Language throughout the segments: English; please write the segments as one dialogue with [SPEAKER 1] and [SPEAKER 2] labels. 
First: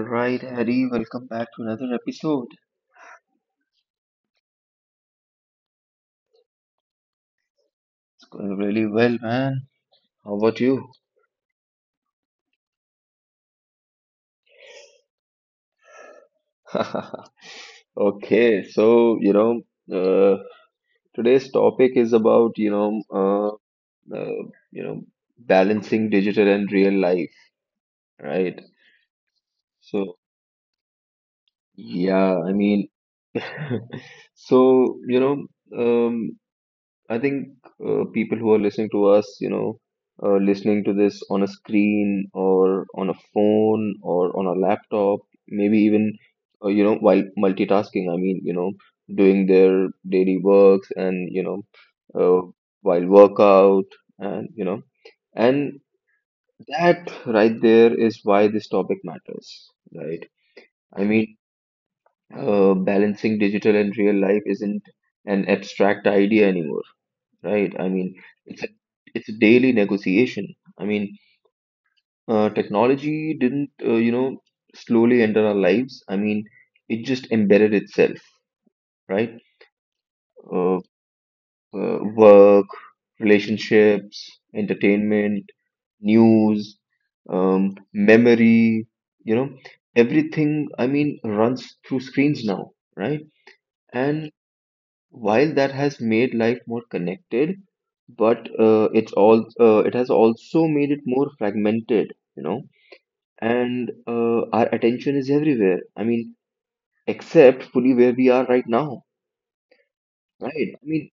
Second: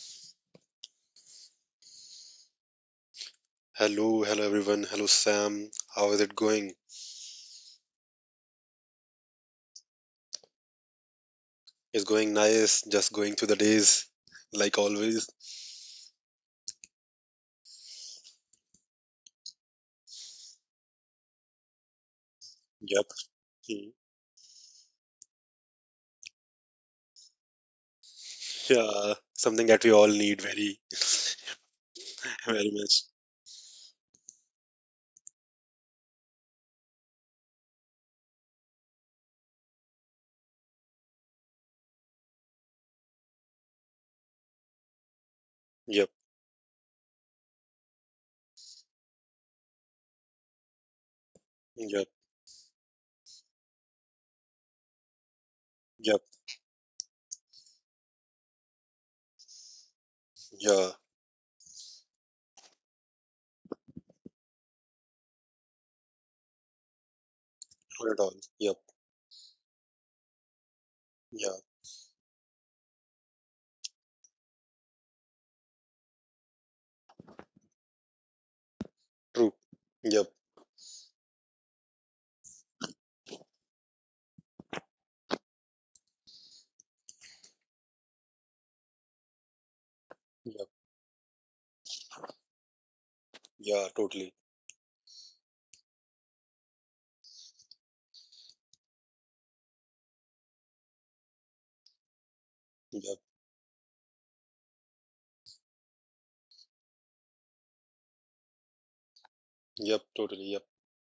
[SPEAKER 1] right, Harry, welcome back to another episode.
[SPEAKER 2] Hello, hello everyone. Hello Sam. How is it going?
[SPEAKER 1] It's going really well, man. How about you?
[SPEAKER 2] It's going nice. Just going through the days like always.
[SPEAKER 1] Okay, so uh, today's topic is about
[SPEAKER 2] Yep. Mm.
[SPEAKER 1] uh, you know, balancing digital and real life, right?
[SPEAKER 2] Yeah. Something that we all
[SPEAKER 1] So
[SPEAKER 2] need very,
[SPEAKER 1] yeah, I
[SPEAKER 2] very
[SPEAKER 1] mean,
[SPEAKER 2] much.
[SPEAKER 1] so um, I think people who are listening to us, listening to this on a screen or on a phone or on a laptop, maybe
[SPEAKER 2] Yep.
[SPEAKER 1] even, while multitasking, I mean, doing their daily works and
[SPEAKER 2] Yep.
[SPEAKER 1] uh, while workout and, you know, and
[SPEAKER 2] Yep.
[SPEAKER 1] that right there is why this topic matters, right?
[SPEAKER 2] Yeah.
[SPEAKER 1] I mean, balancing digital and real life isn't an abstract idea anymore, right? I
[SPEAKER 2] Not
[SPEAKER 1] mean,
[SPEAKER 2] at all.
[SPEAKER 1] it's a,
[SPEAKER 2] Yep.
[SPEAKER 1] it's a daily negotiation. I mean,
[SPEAKER 2] Yeah.
[SPEAKER 1] technology didn't, slowly enter our lives. I mean, it just embedded itself, right?
[SPEAKER 2] True. Yep.
[SPEAKER 1] Uh, work, relationships, entertainment, news, memory, you know,
[SPEAKER 2] Yep.
[SPEAKER 1] everything, I mean, runs through screens now, right?
[SPEAKER 2] Yeah. Totally.
[SPEAKER 1] And While that has made life more connected, but it's all it has also made it more fragmented. You know.
[SPEAKER 2] Yep.
[SPEAKER 1] And our attention is everywhere. I mean, except fully where we are right now,
[SPEAKER 2] Yep. Totally. Yep.
[SPEAKER 1] right? I mean,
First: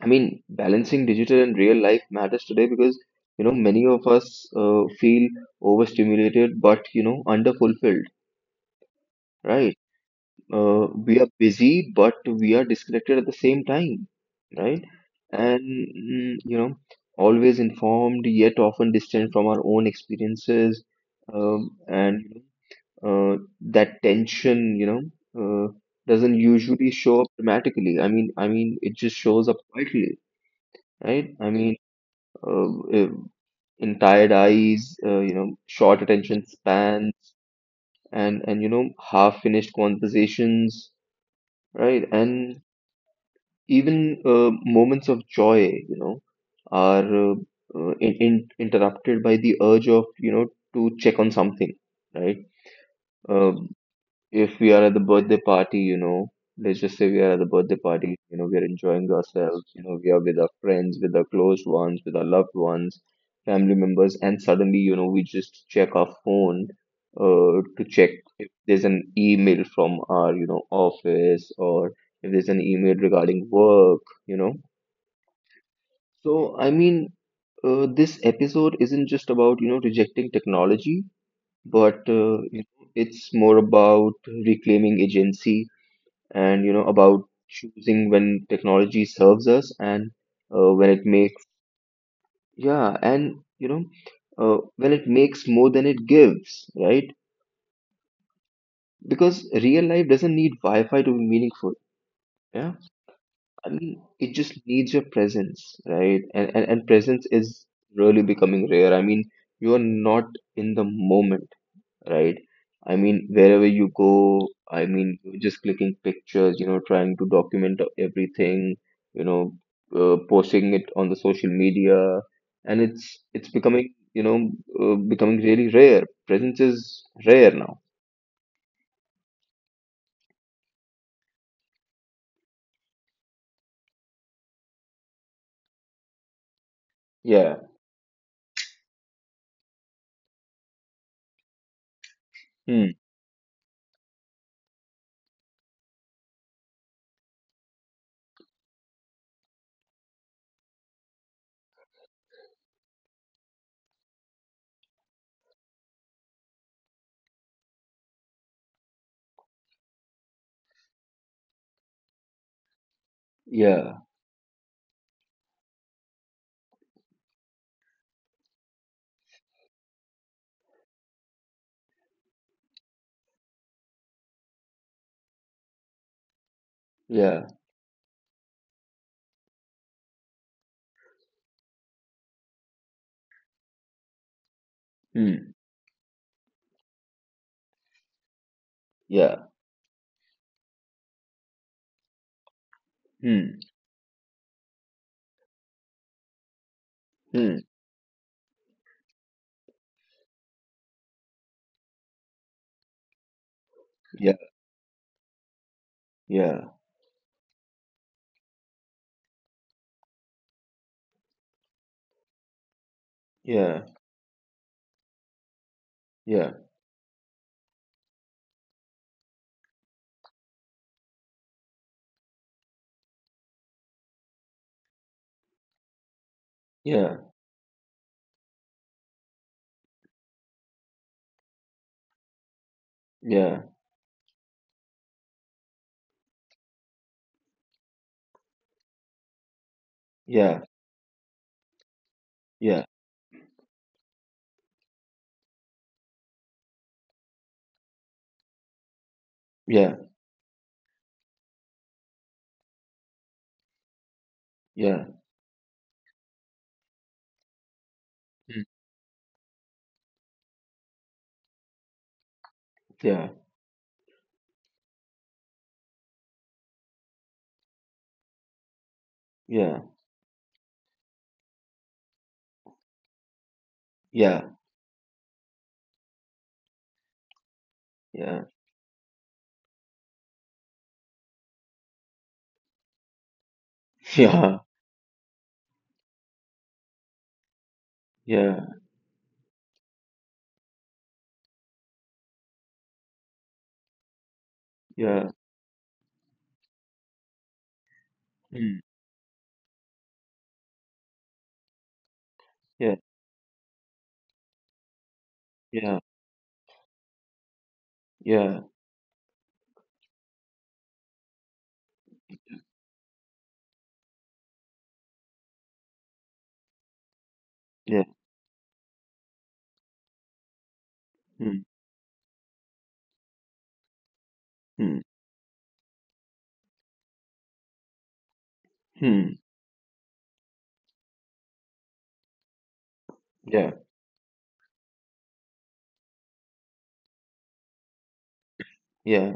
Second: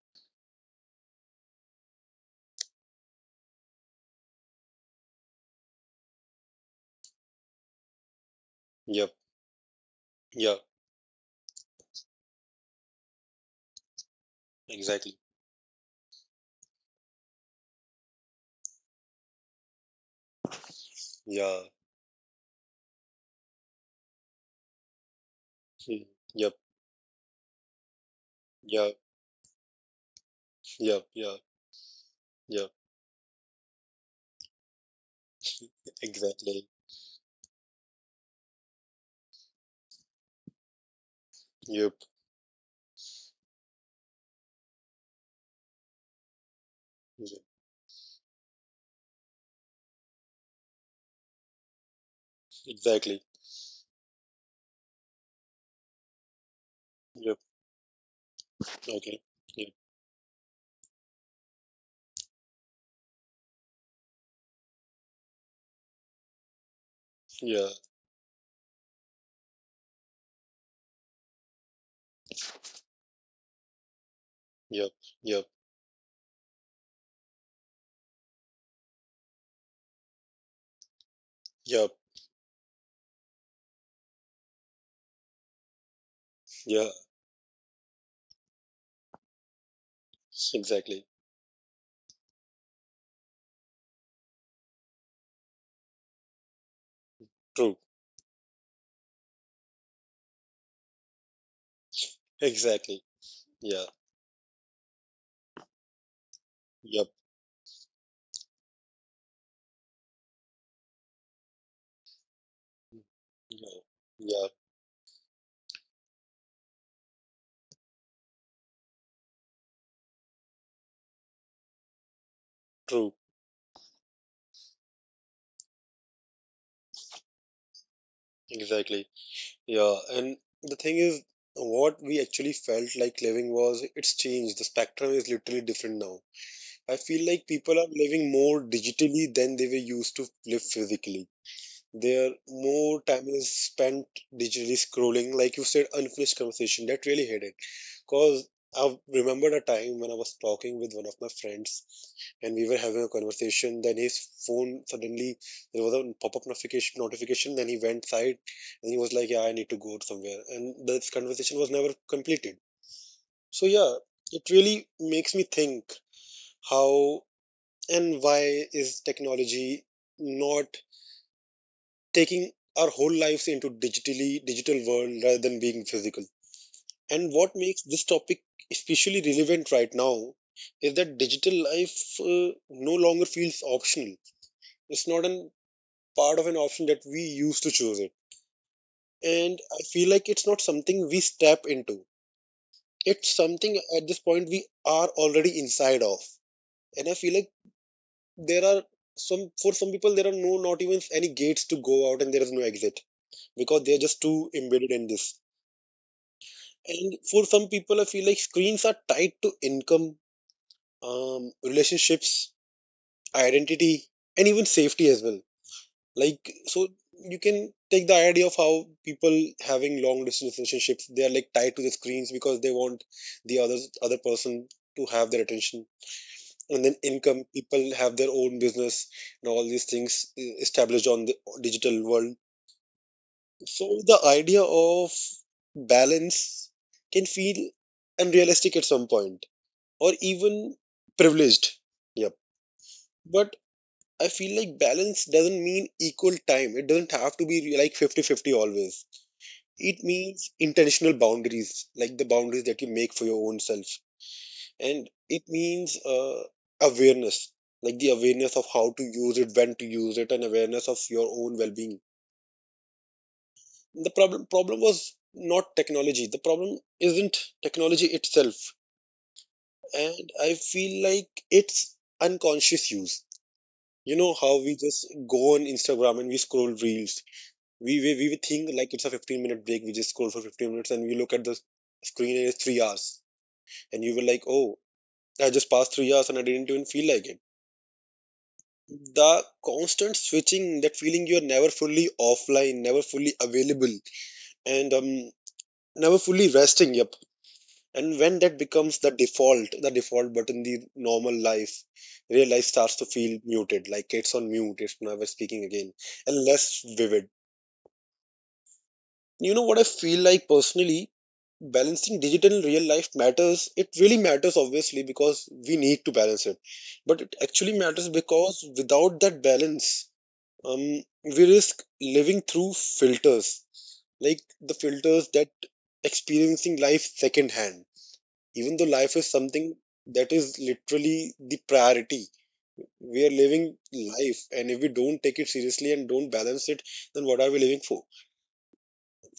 [SPEAKER 1] I mean, balancing digital and real life matters today because many of us feel overstimulated, but underfulfilled,
[SPEAKER 2] Yep.
[SPEAKER 1] right?
[SPEAKER 2] Yeah.
[SPEAKER 1] We are busy, but we are disconnected at the same time, right?
[SPEAKER 2] Exactly.
[SPEAKER 1] And always informed, yet often distant from our own experiences.
[SPEAKER 2] Yeah.
[SPEAKER 1] And that tension, uh,
[SPEAKER 2] Mm.
[SPEAKER 1] doesn't
[SPEAKER 2] Yep.
[SPEAKER 1] usually show up dramatically. I mean,
[SPEAKER 2] Yeah.
[SPEAKER 1] it just shows up quietly,
[SPEAKER 2] Yep. Yeah.
[SPEAKER 1] right?
[SPEAKER 2] Yeah.
[SPEAKER 1] Uh, uh, in tired eyes, short attention
[SPEAKER 2] Exactly.
[SPEAKER 1] spans, and half finished conversations,
[SPEAKER 2] Yep.
[SPEAKER 1] right. And even moments of joy, you know are uh,
[SPEAKER 2] Yep.
[SPEAKER 1] interrupted by the urge, of to check on something, right.
[SPEAKER 2] Exactly.
[SPEAKER 1] uh, if we are at the birthday party, you know, let's just say we are
[SPEAKER 2] Yep.
[SPEAKER 1] at the birthday party, you know, we are enjoying
[SPEAKER 2] Okay.
[SPEAKER 1] ourselves,
[SPEAKER 2] Yep.
[SPEAKER 1] you know, we are with our friends, with our close ones, with our loved ones, family members, and suddenly, you know, we just check our phone,
[SPEAKER 2] Yeah.
[SPEAKER 1] to check if there's an email from our, you know, office, or if there's an email regarding work, you know.
[SPEAKER 2] Yep, yep,
[SPEAKER 1] So, I mean, this episode isn't just about, you know, rejecting technology,
[SPEAKER 2] yep,
[SPEAKER 1] but it's more about reclaiming agency and, you
[SPEAKER 2] yeah,
[SPEAKER 1] know, about choosing when technology serves us, and when
[SPEAKER 2] exactly.
[SPEAKER 1] it makes yeah, and when it makes more than it gives, right?
[SPEAKER 2] True,
[SPEAKER 1] Because real life doesn't need wi-fi to be meaningful. Yeah,
[SPEAKER 2] exactly.
[SPEAKER 1] I
[SPEAKER 2] Yeah,
[SPEAKER 1] mean, it just needs your presence, right? And
[SPEAKER 2] yep,
[SPEAKER 1] presence is really becoming rare. I mean, you are not in the moment, right? I mean, wherever
[SPEAKER 2] yeah,
[SPEAKER 1] you
[SPEAKER 2] yeah,
[SPEAKER 1] go, I mean, you're just clicking pictures, you know, trying to document everything, you know, posting it on the social media, and it's
[SPEAKER 2] true,
[SPEAKER 1] it's becoming, you know, becoming really rare. Presence is rare now.
[SPEAKER 2] exactly. Yeah, and the thing is, what we actually felt like living was it's changed. The spectrum is literally different now. I feel like
[SPEAKER 1] Yeah.
[SPEAKER 2] people are living more digitally than they were used to live physically. Their
[SPEAKER 1] Hmm.
[SPEAKER 2] more time is spent digitally scrolling, like you said, unfinished conversation. That really hit it. Cause I remembered a time when I was talking with one of my friends, and we were having a conversation. Then his phone suddenly there was a pop-up notification. Notification. Then he went side, and he was like, "Yeah, I need to go somewhere." And this conversation was never completed. So yeah,
[SPEAKER 1] Yeah.
[SPEAKER 2] it really makes me think how and why is technology not taking our whole lives into digitally digital world rather than being physical. And what
[SPEAKER 1] Yeah.
[SPEAKER 2] makes this topic especially relevant right now is that digital life no longer feels optional. It's not an
[SPEAKER 1] Hmm.
[SPEAKER 2] part of an option that we used to choose it.
[SPEAKER 1] Yeah.
[SPEAKER 2] And I feel like it's not something we step into. It's
[SPEAKER 1] Hmm.
[SPEAKER 2] something at this point we are already inside of. And I feel like
[SPEAKER 1] Hmm.
[SPEAKER 2] there are some for some people there are no not even any gates to go out, and there is no exit because they are just
[SPEAKER 1] Yeah.
[SPEAKER 2] too embedded in this.
[SPEAKER 1] Yeah.
[SPEAKER 2] And for some people, I feel like screens are tied to income, relationships,
[SPEAKER 1] Yeah.
[SPEAKER 2] identity, and even safety as well. Like,
[SPEAKER 1] Yeah.
[SPEAKER 2] so you can take the idea of how people having long distance relationships, they are like tied to the screens because they want the other person to have their attention. And then
[SPEAKER 1] Yeah.
[SPEAKER 2] income, people have their own business and all these things established on the digital world.
[SPEAKER 1] Yeah.
[SPEAKER 2] So the idea of balance can feel unrealistic at some point, or even privileged. Yep.
[SPEAKER 1] Yeah.
[SPEAKER 2] But I feel like balance doesn't mean equal time. It doesn't have to be like fifty-fifty always. It
[SPEAKER 1] Yeah.
[SPEAKER 2] means intentional boundaries, like the boundaries that you make for your own self.
[SPEAKER 1] Yeah.
[SPEAKER 2] And
[SPEAKER 1] Yeah.
[SPEAKER 2] it means awareness, like the awareness of
[SPEAKER 1] Hmm.
[SPEAKER 2] how to use it, when to use it, and awareness of your own well being.
[SPEAKER 1] Yeah.
[SPEAKER 2] The problem was not technology. The problem isn't technology itself.
[SPEAKER 1] Yeah.
[SPEAKER 2] And I feel like it's unconscious use. You know how
[SPEAKER 1] Yeah.
[SPEAKER 2] we just go on Instagram and we scroll reels. We
[SPEAKER 1] Yeah.
[SPEAKER 2] think like it's a 15-minute break. We just scroll for 15 minutes and we look at the screen and it's 3 hours. And you were like,
[SPEAKER 1] Yeah.
[SPEAKER 2] oh, I just passed 3 hours and I didn't even feel like it.
[SPEAKER 1] Yeah.
[SPEAKER 2] The constant switching, that feeling you're never fully offline, never fully available, and
[SPEAKER 1] Yeah.
[SPEAKER 2] never fully resting. Yep. And when that
[SPEAKER 1] Mm.
[SPEAKER 2] becomes the default button, the normal life, real life starts to
[SPEAKER 1] Yeah.
[SPEAKER 2] feel muted, like it's on mute, it's never speaking again,
[SPEAKER 1] Yeah.
[SPEAKER 2] and less vivid.
[SPEAKER 1] Yeah.
[SPEAKER 2] You know what I feel like personally? Balancing digital and real life matters. It really matters, obviously, because we need to balance it. But it actually matters
[SPEAKER 1] Yeah.
[SPEAKER 2] because without that balance, we
[SPEAKER 1] Mm.
[SPEAKER 2] risk living through filters, like the
[SPEAKER 1] Mm.
[SPEAKER 2] filters that experiencing life secondhand. Even though life is
[SPEAKER 1] Mm.
[SPEAKER 2] something that is literally the priority, we are
[SPEAKER 1] Yeah.
[SPEAKER 2] living life, and if we don't take it seriously and don't balance it, then what are we living for?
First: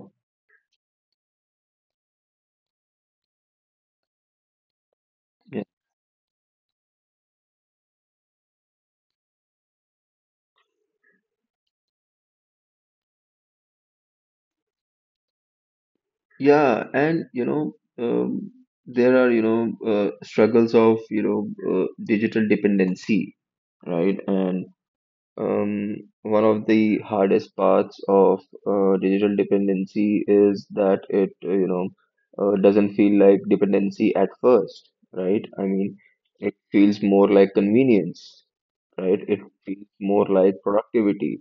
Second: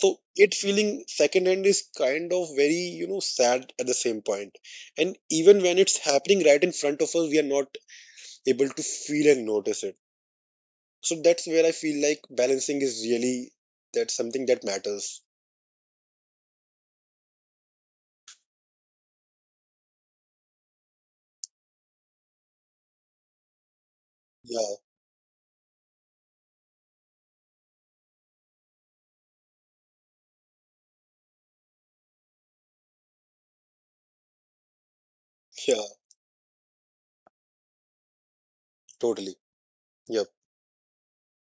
[SPEAKER 2] So it feeling secondhand is kind of very you know sad at the same point, and even
[SPEAKER 1] Yeah.
[SPEAKER 2] when it's happening right in front of us we are not able to feel and notice it. So that's where I feel like balancing is really that's something that matters.
[SPEAKER 1] Yeah. And, um, there are, struggles of, digital dependency, right?
[SPEAKER 2] Yeah,
[SPEAKER 1] And Um, one of the hardest parts of digital dependency is that it, doesn't feel like dependency at first, right?
[SPEAKER 2] yeah,
[SPEAKER 1] I mean, it feels more like convenience,
[SPEAKER 2] totally.
[SPEAKER 1] right? It feels
[SPEAKER 2] Yep,
[SPEAKER 1] more like productivity.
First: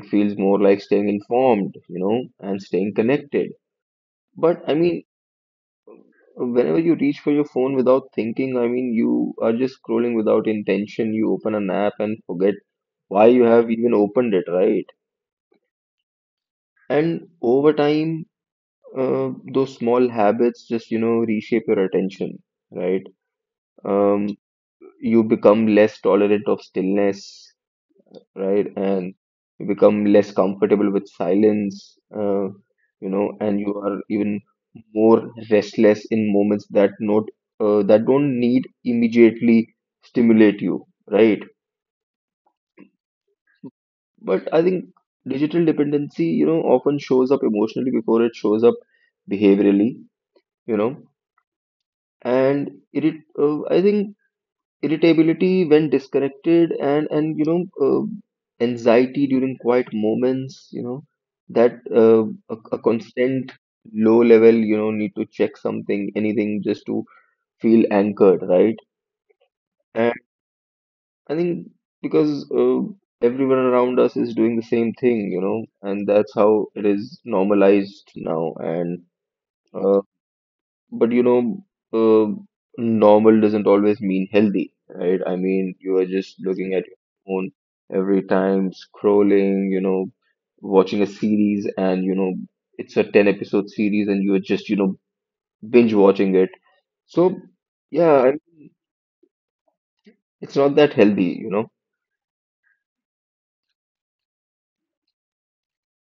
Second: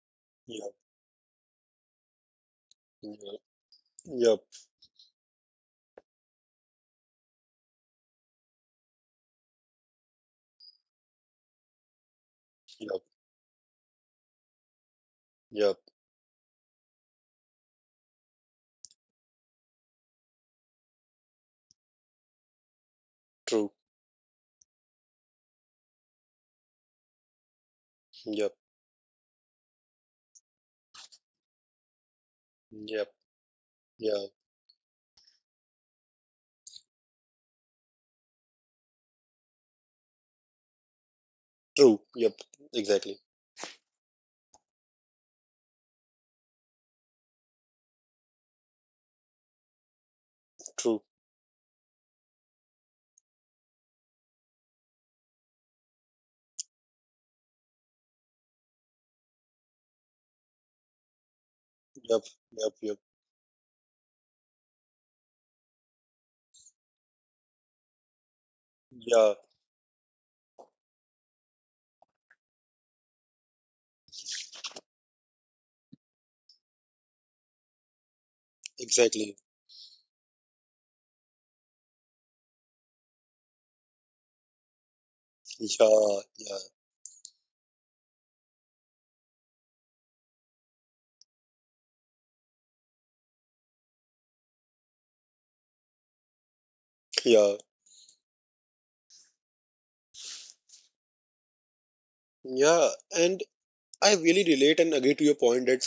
[SPEAKER 1] It feels more
[SPEAKER 2] yep,
[SPEAKER 1] like staying informed, you know, and staying connected.
[SPEAKER 2] yep,
[SPEAKER 1] But
[SPEAKER 2] yep,
[SPEAKER 1] I mean, whenever you reach for your phone without thinking, I mean, you are just scrolling without intention. You open an app and forget
[SPEAKER 2] yep,
[SPEAKER 1] why you have even opened it, right?
[SPEAKER 2] yep,
[SPEAKER 1] And over time, those small habits just, you know, reshape your attention, right?
[SPEAKER 2] true,
[SPEAKER 1] Um, you become less tolerant of stillness,
[SPEAKER 2] yep,
[SPEAKER 1] right? And you become less comfortable with silence, you
[SPEAKER 2] yep,
[SPEAKER 1] know, and you are
[SPEAKER 2] yeah,
[SPEAKER 1] even more restless in moments that don't need immediately stimulate you, right?
[SPEAKER 2] true, yep, exactly,
[SPEAKER 1] But I think digital dependency, you know, often shows up emotionally before it shows up behaviorally, you know.
[SPEAKER 2] true,
[SPEAKER 1] And irrit I think irritability when disconnected, and anxiety during quiet moments, you know. that uh,
[SPEAKER 2] yep,
[SPEAKER 1] a, a
[SPEAKER 2] yep, yep,
[SPEAKER 1] constant low level, you know, need to check something, anything, just to feel anchored, right?
[SPEAKER 2] yeah,
[SPEAKER 1] And I think because everyone around us is doing the same thing, you know, and that's how it is normalized now. and
[SPEAKER 2] exactly,
[SPEAKER 1] uh, but you know, uh, normal doesn't always mean healthy, right? I mean, you are
[SPEAKER 2] yeah,
[SPEAKER 1] just looking
[SPEAKER 2] yeah,
[SPEAKER 1] at your phone every time, scrolling, you know, watching a series, and you know, it's a 10 episode series, and you are just, you know, binge watching it. So,
[SPEAKER 2] yeah.
[SPEAKER 1] yeah, I mean, it's not that healthy, you know?
[SPEAKER 2] Yeah, and I really relate and agree to your point that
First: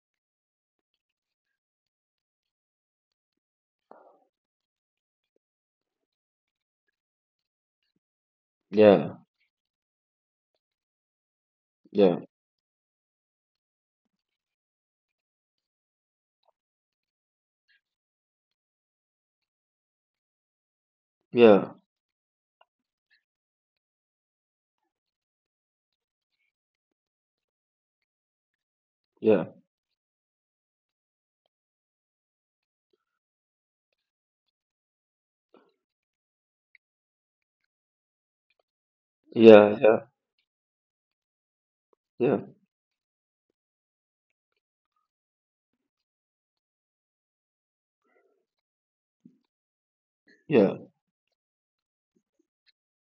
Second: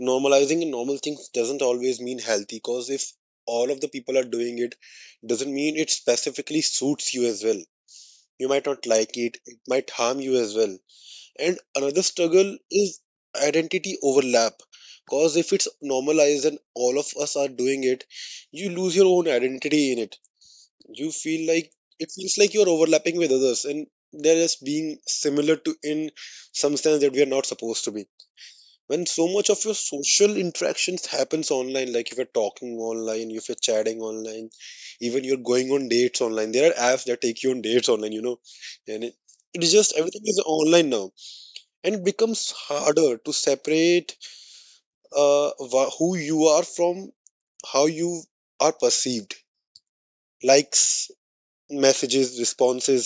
[SPEAKER 2] normalizing normal things doesn't always mean healthy, because if all of the people are doing it, doesn't mean it specifically suits you as well. You might not like
[SPEAKER 1] Yeah,
[SPEAKER 2] it might harm you as well. And another
[SPEAKER 1] yeah,
[SPEAKER 2] struggle is identity overlap, because if it's normalized and all of us are doing it, you lose your own identity in it. You feel like
[SPEAKER 1] yeah,
[SPEAKER 2] it feels like you're overlapping with others and they're just being similar to in some sense that we are not supposed to be when so
[SPEAKER 1] yeah,
[SPEAKER 2] much of your social interactions happens online, like if you're talking online, if you're chatting online, even you're going on dates online, there are apps that take you on dates online, you know. And it is just
[SPEAKER 1] yeah,
[SPEAKER 2] everything is online now, and it
[SPEAKER 1] yeah,
[SPEAKER 2] becomes harder to separate who you are from how you are perceived.
[SPEAKER 1] yeah,
[SPEAKER 2] Likes, messages, responses,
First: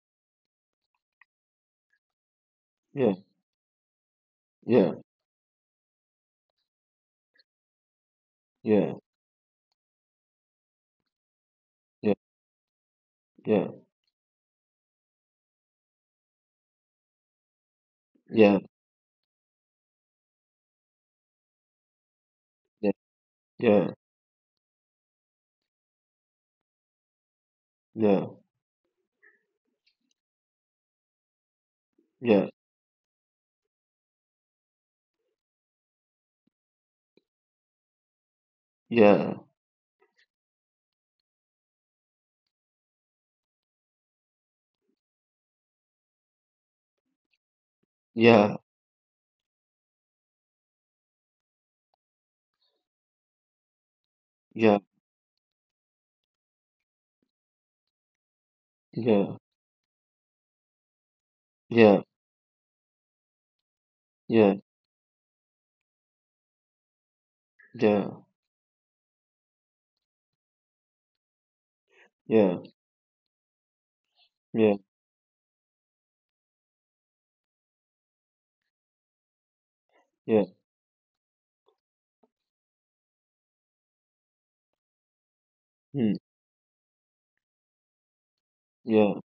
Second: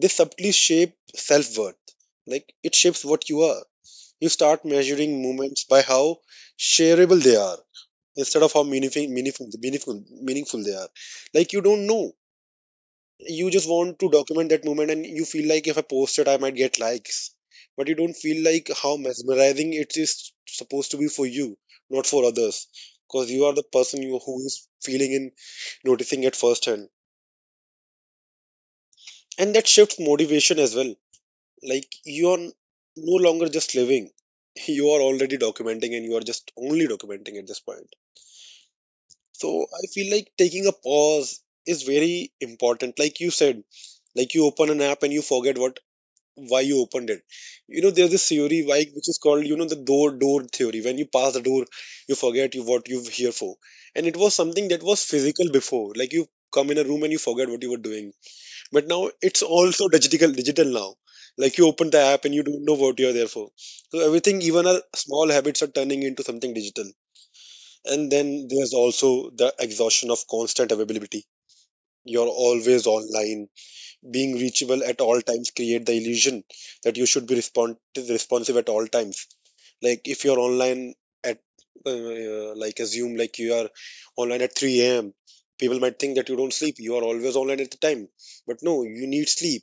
[SPEAKER 2] they subtly shape self-worth, like it shapes
[SPEAKER 1] yeah,
[SPEAKER 2] what you are. You start
[SPEAKER 1] yeah,
[SPEAKER 2] measuring moments by how shareable they are instead of how
[SPEAKER 1] yeah,
[SPEAKER 2] meaningful meaningful they are. Like you don't know, you just
[SPEAKER 1] yeah,
[SPEAKER 2] want to document that moment and you feel like if I post it I might get likes, but you don't feel
[SPEAKER 1] yeah,
[SPEAKER 2] like how mesmerizing it is supposed to be for you, not for others,
[SPEAKER 1] yeah,
[SPEAKER 2] because you are the
[SPEAKER 1] yeah, yeah,
[SPEAKER 2] person who is feeling and noticing at first hand.
[SPEAKER 1] yeah,
[SPEAKER 2] And that shifts motivation as well. Like you are
[SPEAKER 1] yeah,
[SPEAKER 2] no longer just living, you are already documenting and you are just only documenting at this point.
[SPEAKER 1] yeah, yeah,
[SPEAKER 2] So I feel like taking a pause is very important, like you said. Like you open an app and you forget what why you opened it. You know there's this
[SPEAKER 1] yeah,
[SPEAKER 2] theory why which is called you know the door theory. When you pass the door you forget you what you're here for. And it was something
[SPEAKER 1] yeah.
[SPEAKER 2] that was physical before, like you come in a room and you forget what you were doing, but now it's
[SPEAKER 1] Yeah,
[SPEAKER 2] also digital now. Like you open the
[SPEAKER 1] yeah,
[SPEAKER 2] app and you don't know what you're there for. So everything, even
[SPEAKER 1] yeah,
[SPEAKER 2] our small habits are turning into something digital. And
[SPEAKER 1] yeah,
[SPEAKER 2] then there's also the exhaustion of constant availability. You're
[SPEAKER 1] yeah,
[SPEAKER 2] always online. Being reachable at
[SPEAKER 1] yeah,
[SPEAKER 2] all times create the illusion that you should be responsive at all times. Like if you're
[SPEAKER 1] yeah,
[SPEAKER 2] online at like assume like you are online at 3 a.m. People might think that you
[SPEAKER 1] mm,
[SPEAKER 2] don't sleep. You are always online at the time. But no, you need
[SPEAKER 1] yeah,
[SPEAKER 2] sleep.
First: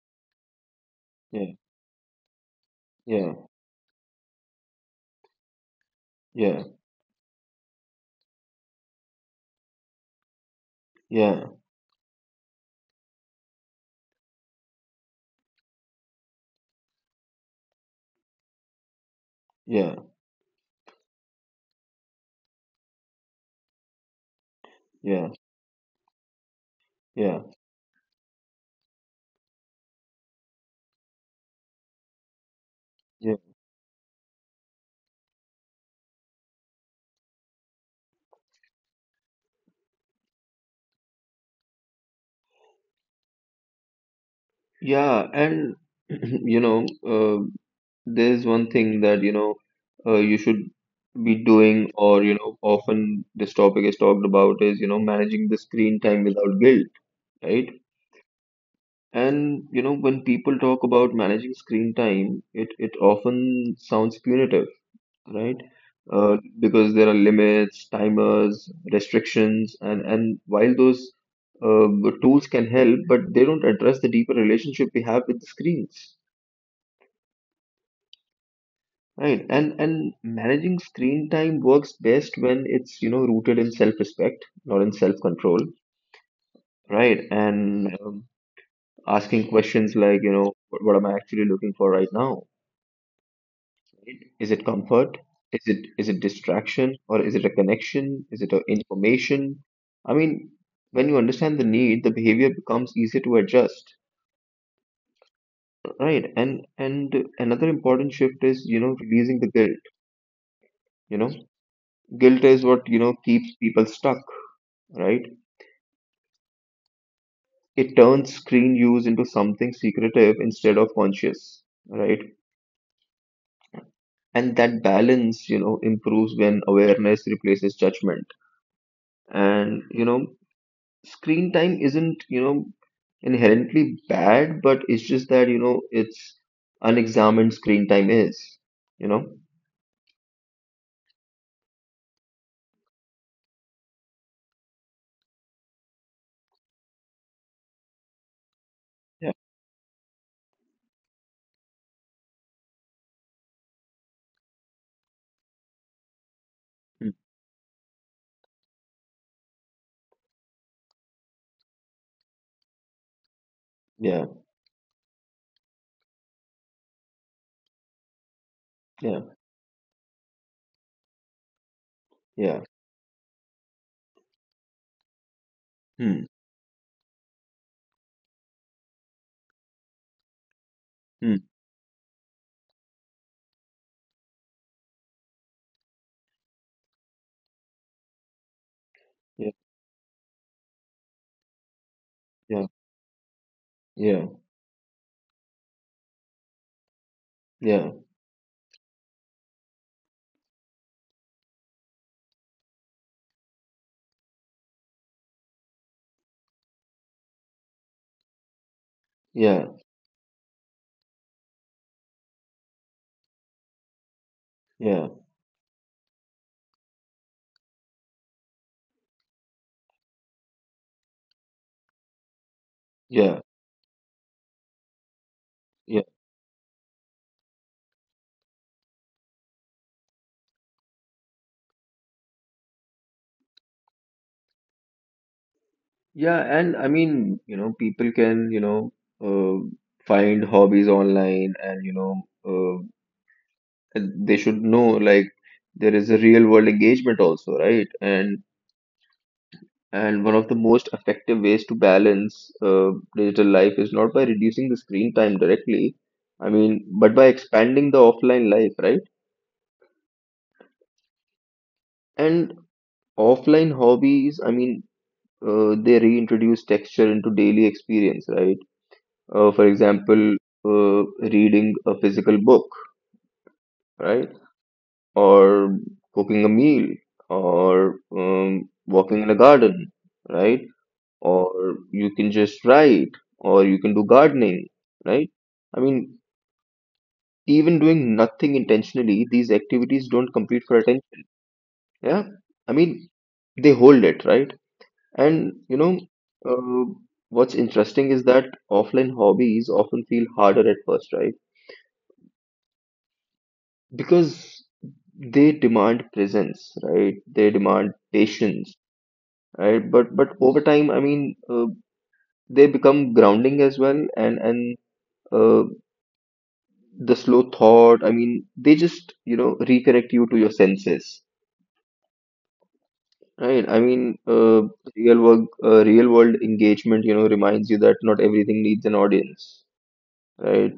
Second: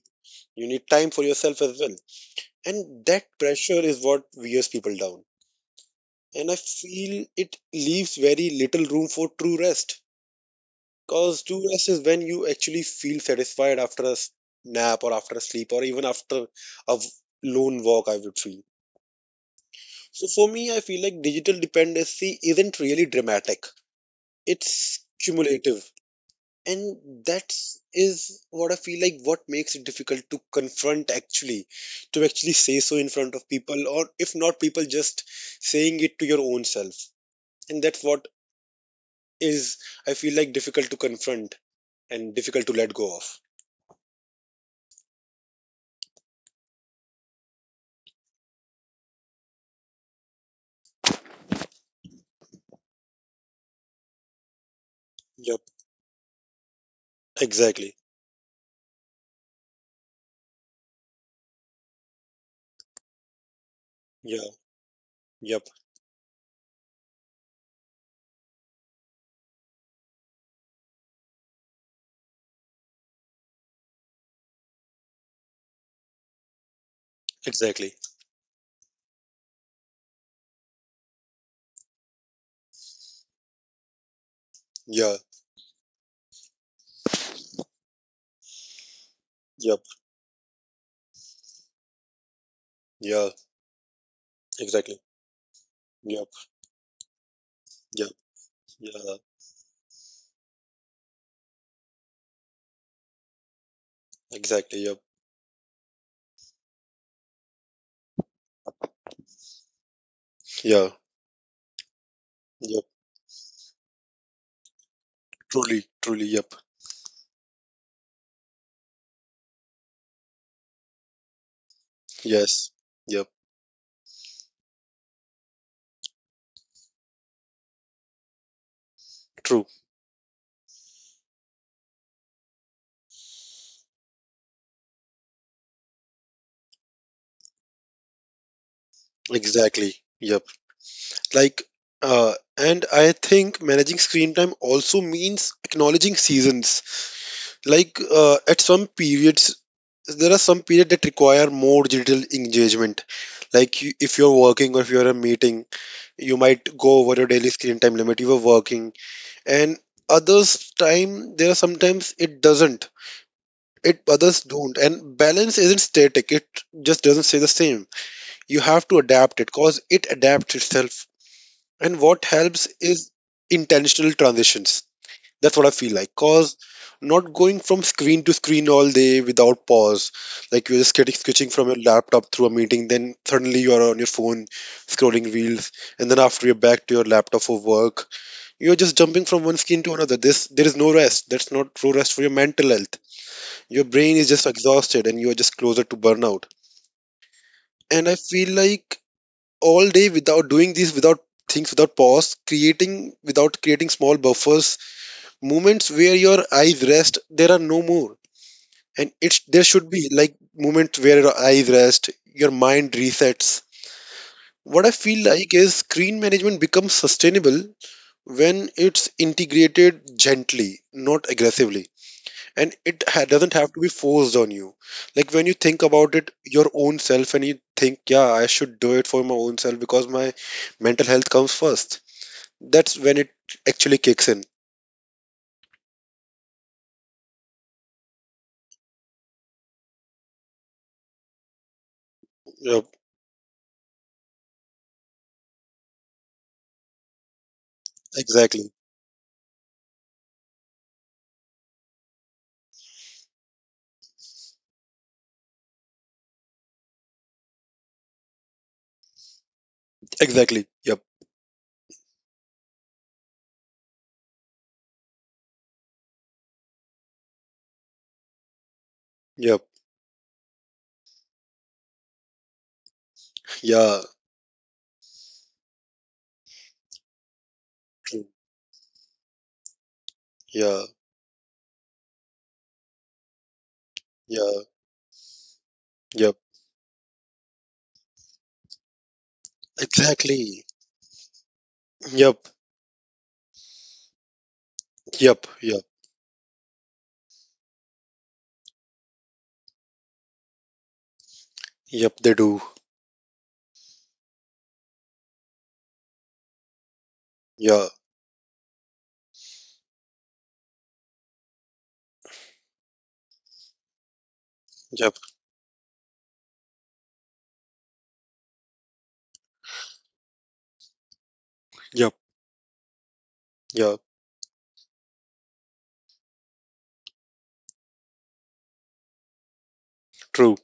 [SPEAKER 2] You need time for
[SPEAKER 1] yeah,
[SPEAKER 2] yourself as well. And that
[SPEAKER 1] yeah,
[SPEAKER 2] pressure is what wears people down.
[SPEAKER 1] yeah,
[SPEAKER 2] And I
[SPEAKER 1] yeah,
[SPEAKER 2] feel it leaves very little room for true rest. Because
[SPEAKER 1] yeah,
[SPEAKER 2] true rest is when you actually feel satisfied after a nap or after a sleep or even after a lone walk, I would feel.
[SPEAKER 1] yeah,
[SPEAKER 2] So for me, I feel like digital dependency isn't really dramatic, it's cumulative. And
[SPEAKER 1] yeah,
[SPEAKER 2] that's is what I feel like what makes it difficult to confront, actually, to actually say so in front
[SPEAKER 1] yeah,
[SPEAKER 2] of people, or if not people just saying it to your own self. And that's what is I feel like difficult to confront and difficult to let go of.
[SPEAKER 1] yeah, and you know, there's one thing that, you know, you should be doing, or, you know, often this topic is talked about, is, you know, managing
[SPEAKER 2] Yep,
[SPEAKER 1] the screen time without guilt, right?
[SPEAKER 2] exactly,
[SPEAKER 1] And, you know, when people talk about managing screen time, it often sounds
[SPEAKER 2] yeah,
[SPEAKER 1] punitive, right?
[SPEAKER 2] yep,
[SPEAKER 1] Because there are limits, timers, restrictions, and while those uh, tools can help, but they don't address the deeper relationship we have with the screens,
[SPEAKER 2] exactly,
[SPEAKER 1] right? And managing screen time works best when it's, you know, rooted in self-respect, not in
[SPEAKER 2] yeah,
[SPEAKER 1] self-control, right? And asking
[SPEAKER 2] yep,
[SPEAKER 1] questions like, you know, what am I actually looking for right now?
[SPEAKER 2] yeah,
[SPEAKER 1] Is it
[SPEAKER 2] exactly,
[SPEAKER 1] comfort? Is it
[SPEAKER 2] yep,
[SPEAKER 1] distraction, or is it a
[SPEAKER 2] yep,
[SPEAKER 1] connection? Is it a
[SPEAKER 2] yeah,
[SPEAKER 1] information? I mean, when you understand the need, the behavior becomes easier to adjust,
[SPEAKER 2] exactly, yep,
[SPEAKER 1] right? And another important shift is, you know, releasing the guilt.
[SPEAKER 2] yeah,
[SPEAKER 1] You know, guilt is
[SPEAKER 2] yep,
[SPEAKER 1] what, you know, keeps people stuck, right?
[SPEAKER 2] truly, truly, yep,
[SPEAKER 1] It turns screen use into something secretive instead of conscious, right?
[SPEAKER 2] yes, yep,
[SPEAKER 1] And that balance, you know, improves when awareness replaces judgment.
[SPEAKER 2] true,
[SPEAKER 1] And, you know, screen time isn't, you know, inherently bad, but it's just that, you know, it's unexamined screen time is, you know,
[SPEAKER 2] exactly, yep. Like, and I think managing screen time also means acknowledging seasons. Like, at some
[SPEAKER 1] Yeah.
[SPEAKER 2] periods, there are some periods that require more digital engagement. Like, you, if you're working or if you're a meeting, you might go over
[SPEAKER 1] Hmm.
[SPEAKER 2] your daily screen time limit. You were working, and others time there are sometimes it doesn't. It
[SPEAKER 1] Yeah,
[SPEAKER 2] others don't, and balance isn't static. It just doesn't stay the same. You have to
[SPEAKER 1] yeah,
[SPEAKER 2] adapt it, cause it adapts itself. And what
[SPEAKER 1] yeah.
[SPEAKER 2] helps is intentional transitions. That's what I feel like.
[SPEAKER 1] Hmm.
[SPEAKER 2] Cause not going from screen to screen all day without pause. Like you're just getting
[SPEAKER 1] Hmm.
[SPEAKER 2] switching from your laptop through a meeting, then suddenly you're on your phone scrolling reels, and then after you're back to your laptop for work. You're just jumping from one
[SPEAKER 1] Yeah,
[SPEAKER 2] screen to another. This there is no rest. That's not true rest for your mental
[SPEAKER 1] yeah,
[SPEAKER 2] health. Your brain is
[SPEAKER 1] yeah,
[SPEAKER 2] just exhausted and you're just closer to burnout.
[SPEAKER 1] yeah,
[SPEAKER 2] And I feel like all day without doing these without things without pause, creating without creating small buffers, moments where your eyes rest, there are no more. And it's There
[SPEAKER 1] yeah,
[SPEAKER 2] should be like moments where your eyes rest, your mind resets. What I
[SPEAKER 1] yeah,
[SPEAKER 2] feel like is screen management becomes sustainable when it's integrated gently, not aggressively, and it
[SPEAKER 1] yeah,
[SPEAKER 2] doesn't have to be forced on you. Like when you think
[SPEAKER 1] yeah,
[SPEAKER 2] about it, your own self, and you think, yeah, I should do it for my own self because my mental health comes first. That's when it actually kicks in.
[SPEAKER 1] yeah. And I mean, you know, people can, you know, uh, find hobbies online, and, you know, uh,
[SPEAKER 2] Yep.
[SPEAKER 1] and they should know, like, there is a real world engagement also, right? and
[SPEAKER 2] Exactly.
[SPEAKER 1] And one of the most effective ways to balance digital life is not by reducing the screen time directly, I mean, but by expanding the offline life, right?
[SPEAKER 2] Exactly. Yep.
[SPEAKER 1] And offline hobbies, I mean, they reintroduce texture into daily experience, right?
[SPEAKER 2] Yep.
[SPEAKER 1] For example, uh, reading a physical book,
[SPEAKER 2] Yeah.
[SPEAKER 1] right? Or cooking a meal, or
[SPEAKER 2] True.
[SPEAKER 1] walking in a garden, right?
[SPEAKER 2] Yeah.
[SPEAKER 1] Or you can just write, or you can do
[SPEAKER 2] Yeah.
[SPEAKER 1] gardening, right? I mean,
[SPEAKER 2] Yep.
[SPEAKER 1] even doing nothing intentionally, these activities don't compete
[SPEAKER 2] Exactly.
[SPEAKER 1] for attention. Yeah,
[SPEAKER 2] Yep.
[SPEAKER 1] I mean, they hold it, right?
[SPEAKER 2] Yep.
[SPEAKER 1] And you
[SPEAKER 2] Yep.
[SPEAKER 1] know, uh, what's interesting is that offline hobbies often feel harder at first, right?
[SPEAKER 2] Yep, they do.
[SPEAKER 1] Because they demand presence, right? They demand
[SPEAKER 2] Yeah.
[SPEAKER 1] patience, right? But over time, I mean, they become grounding as well, and
[SPEAKER 2] Yep.
[SPEAKER 1] uh, the slow thought. I mean, they just, you know, reconnect you to your senses.
[SPEAKER 2] Yep.
[SPEAKER 1] Right. I
[SPEAKER 2] Yeah.
[SPEAKER 1] mean, real world engagement, you know, reminds you that not everything needs an audience.
[SPEAKER 2] True.
[SPEAKER 1] Right.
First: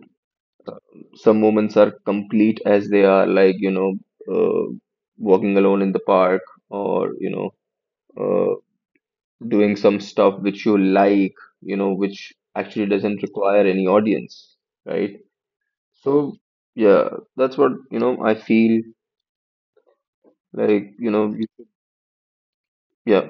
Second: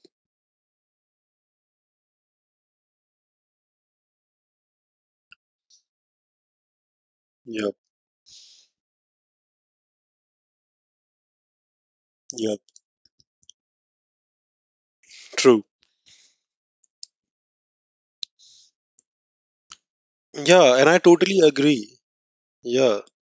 [SPEAKER 1] Some moments are complete as they are, like, you know, uh, walking alone in the park, or, you know,
[SPEAKER 2] Yep.
[SPEAKER 1] uh, doing some stuff which you like, you know, which
[SPEAKER 2] Yep.
[SPEAKER 1] actually doesn't require any audience. Right.
[SPEAKER 2] True.
[SPEAKER 1] So, yeah, that's what, you know, I feel
[SPEAKER 2] Yeah, and
[SPEAKER 1] like,
[SPEAKER 2] I
[SPEAKER 1] you know,
[SPEAKER 2] totally
[SPEAKER 1] you,
[SPEAKER 2] agree. Yeah.
[SPEAKER 1] yeah.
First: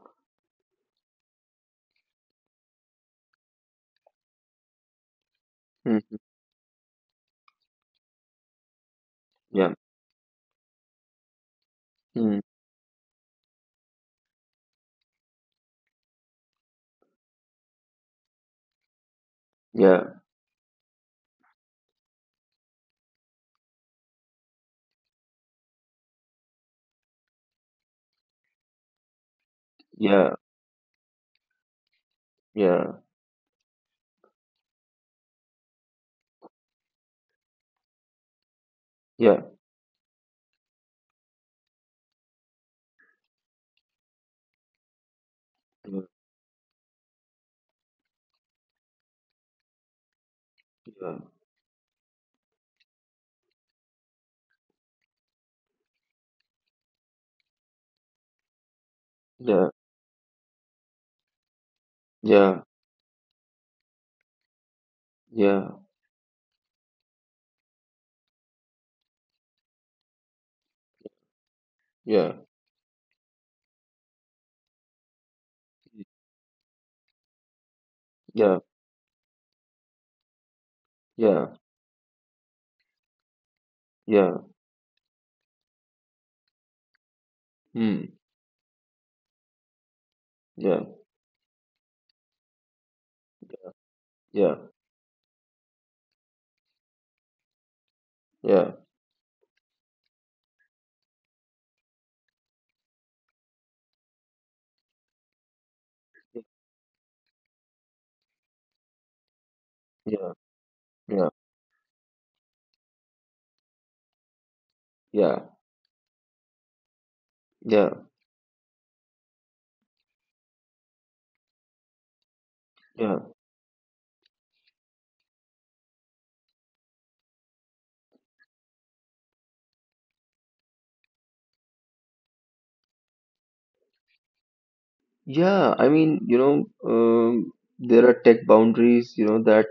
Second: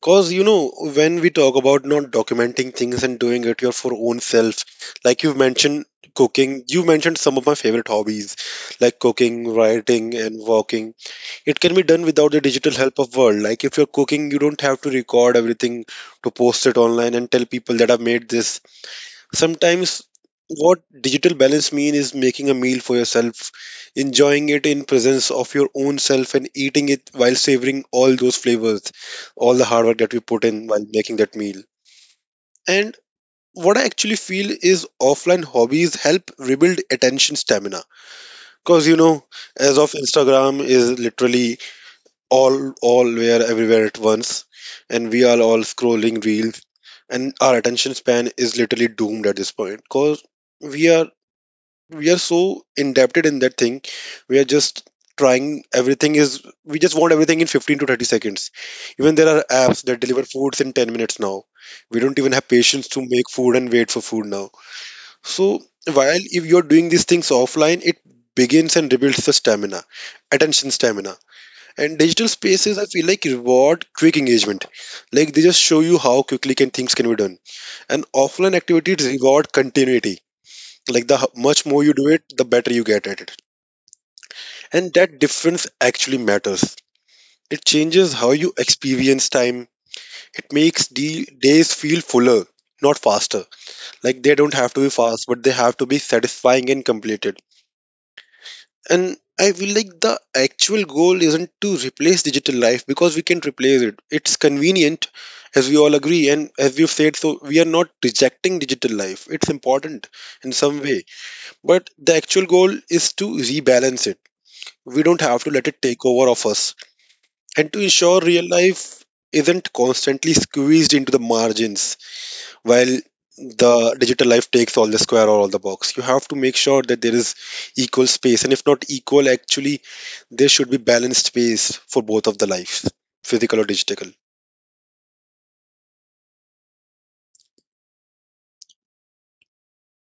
[SPEAKER 2] Because, when we talk about not documenting things and doing it your for own self, like you've mentioned
[SPEAKER 1] Mhm.
[SPEAKER 2] cooking, you mentioned some of my favorite hobbies, like cooking,
[SPEAKER 1] Yeah.
[SPEAKER 2] writing, and walking. It can be done without the
[SPEAKER 1] Mm.
[SPEAKER 2] digital help of world. Like if you're cooking, you don't have to record everything to post it online and tell people that I've made this. Sometimes
[SPEAKER 1] Yeah.
[SPEAKER 2] what digital balance mean is making a meal for yourself, enjoying it in presence of your own self and eating it while savoring all those flavors, all the hard work that we
[SPEAKER 1] Yeah.
[SPEAKER 2] put in while making that meal. And
[SPEAKER 1] Yeah.
[SPEAKER 2] what I actually feel is offline hobbies help rebuild attention stamina. Cause
[SPEAKER 1] Yeah.
[SPEAKER 2] as of Instagram is literally all where everywhere at once, and we are all scrolling reels, and our attention span is literally doomed at this point because we are we are so indebted in that thing. We are just trying everything is we just want everything in 15 to 30 seconds. Even there are apps
[SPEAKER 1] Yeah.
[SPEAKER 2] that deliver foods in 10 minutes now. We don't even have patience
[SPEAKER 1] Yeah.
[SPEAKER 2] to make food and wait for food now. So
[SPEAKER 1] Yeah.
[SPEAKER 2] while if you're doing these things offline, it begins and rebuilds the stamina, attention stamina. And digital
[SPEAKER 1] Yeah. Yeah.
[SPEAKER 2] spaces, I feel like, reward quick engagement, like they just show you how quickly can things can be done. And offline
[SPEAKER 1] Yeah.
[SPEAKER 2] activities reward continuity, like the much
[SPEAKER 1] Yeah.
[SPEAKER 2] more you do it, the better you get at it.
[SPEAKER 1] Yeah.
[SPEAKER 2] And that difference actually matters. It changes how
[SPEAKER 1] Mm.
[SPEAKER 2] you experience time. It makes
[SPEAKER 1] Yeah.
[SPEAKER 2] the days feel fuller, not faster. Like they don't have to
[SPEAKER 1] Yeah.
[SPEAKER 2] be fast, but they have to be satisfying and completed.
[SPEAKER 1] Yeah.
[SPEAKER 2] And I feel like the actual goal isn't to replace digital life because we can replace it, it's convenient, as we all agree, and as we've said, so we are not rejecting digital life, it's important in
[SPEAKER 1] Yeah.
[SPEAKER 2] some way.
[SPEAKER 1] Yeah.
[SPEAKER 2] But the actual goal is to rebalance it. We don't have to let
[SPEAKER 1] Yeah.
[SPEAKER 2] it take over of us and to ensure
[SPEAKER 1] Yeah.
[SPEAKER 2] real life isn't constantly squeezed into the margins while
[SPEAKER 1] Yeah.
[SPEAKER 2] the digital life takes all the square or all the box. You have to make sure that there is equal space, and if not equal actually, there should be balanced space for both of the lives, physical or digital.
[SPEAKER 1] Yeah. I mean, you know, there are tech boundaries, you know, that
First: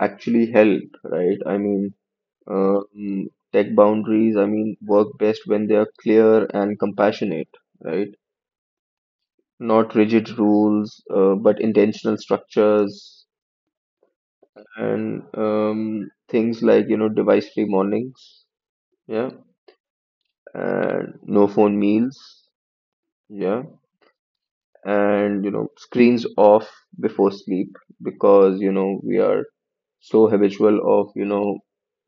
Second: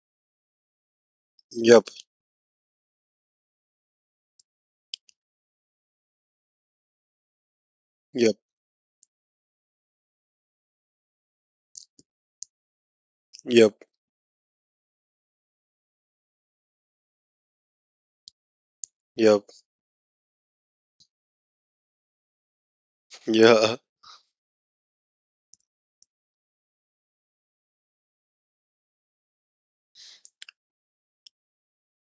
[SPEAKER 1] actually help, right? I
[SPEAKER 2] Yep.
[SPEAKER 1] mean, tech boundaries, I mean, work best when they are clear and compassionate, right?
[SPEAKER 2] Yep.
[SPEAKER 1] Not rigid rules, but intentional structures,
[SPEAKER 2] Yep.
[SPEAKER 1] and things like, you know, device-free mornings, yeah,
[SPEAKER 2] Yep.
[SPEAKER 1] and no phone meals, yeah,
[SPEAKER 2] Yeah.
[SPEAKER 1] and, you know, screens off before sleep, because, you know, we are so habitual of, you know,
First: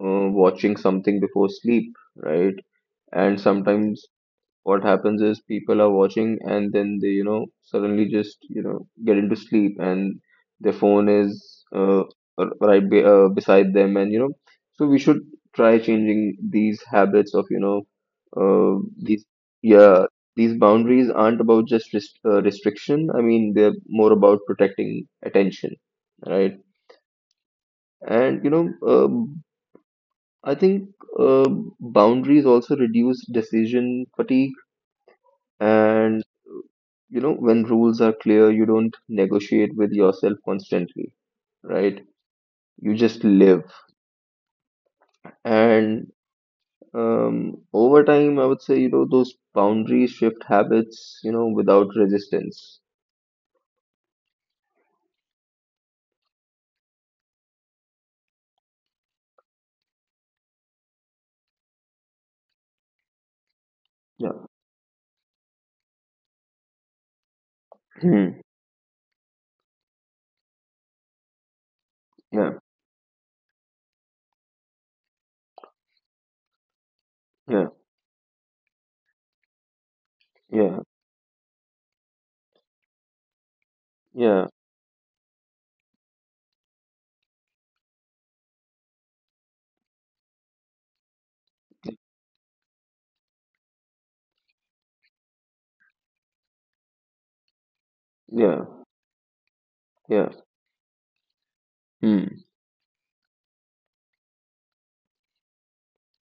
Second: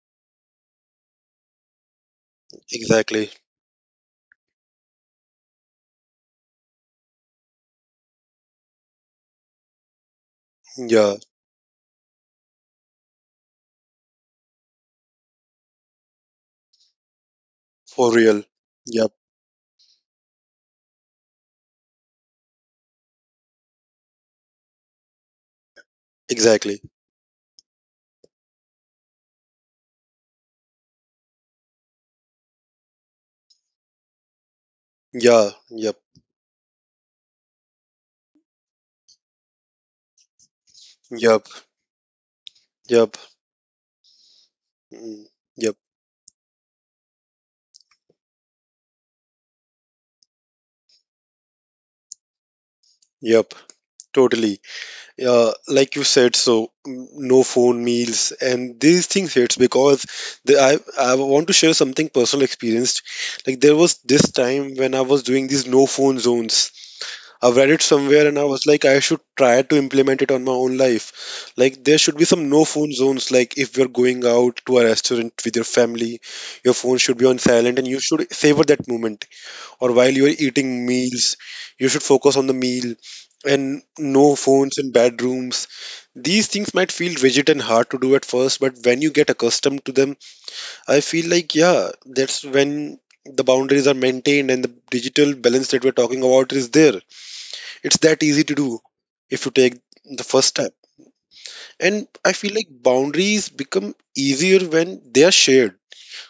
[SPEAKER 1] watching something before sleep, right?
[SPEAKER 2] Exactly.
[SPEAKER 1] And sometimes what happens is people are watching and then they suddenly just get into sleep and their phone
[SPEAKER 2] Yeah,
[SPEAKER 1] is uh, right beside them and you know So we should try changing these habits of you know
[SPEAKER 2] for real.
[SPEAKER 1] uh,
[SPEAKER 2] Yep.
[SPEAKER 1] these. Yeah, these boundaries aren't about just restriction. I mean they're more about protecting attention, right?
[SPEAKER 2] Exactly.
[SPEAKER 1] And you know um, i think uh, boundaries also reduce decision fatigue.
[SPEAKER 2] Yeah. Yep.
[SPEAKER 1] And you know, when rules are clear, you don't negotiate with yourself constantly,
[SPEAKER 2] Yep.
[SPEAKER 1] right? You
[SPEAKER 2] Yep.
[SPEAKER 1] just live.
[SPEAKER 2] Mm. Yep.
[SPEAKER 1] And over time, I would say, you know, those boundaries shift habits, you know, without resistance.
[SPEAKER 2] Yep. Totally. Yeah, like you said, so no phone meals and these things hits because the, I want to share something personal experienced. Like there was this
[SPEAKER 1] Yeah.
[SPEAKER 2] time when I was doing these no phone zones. I've read it somewhere and
[SPEAKER 1] Hmm.
[SPEAKER 2] I was like, I should try to implement it on my own life. Like there should be some
[SPEAKER 1] Yeah.
[SPEAKER 2] no phone zones. Like if you're going out to a restaurant with your family, your phone should be on
[SPEAKER 1] Yeah.
[SPEAKER 2] silent and you should savor that moment, or while you're
[SPEAKER 1] Yeah.
[SPEAKER 2] eating meals you should focus on the meal, and no phones in bedrooms. These things might feel rigid and hard to do at first, but when you get accustomed to them, I feel like, yeah, that's when the boundaries are maintained and the digital balance that we're talking about is there. It's that easy to
[SPEAKER 1] Yeah.
[SPEAKER 2] do if you take
[SPEAKER 1] Yeah.
[SPEAKER 2] the
[SPEAKER 1] Yeah.
[SPEAKER 2] first step. And I
[SPEAKER 1] Hmm.
[SPEAKER 2] feel like boundaries become easier when they are shared,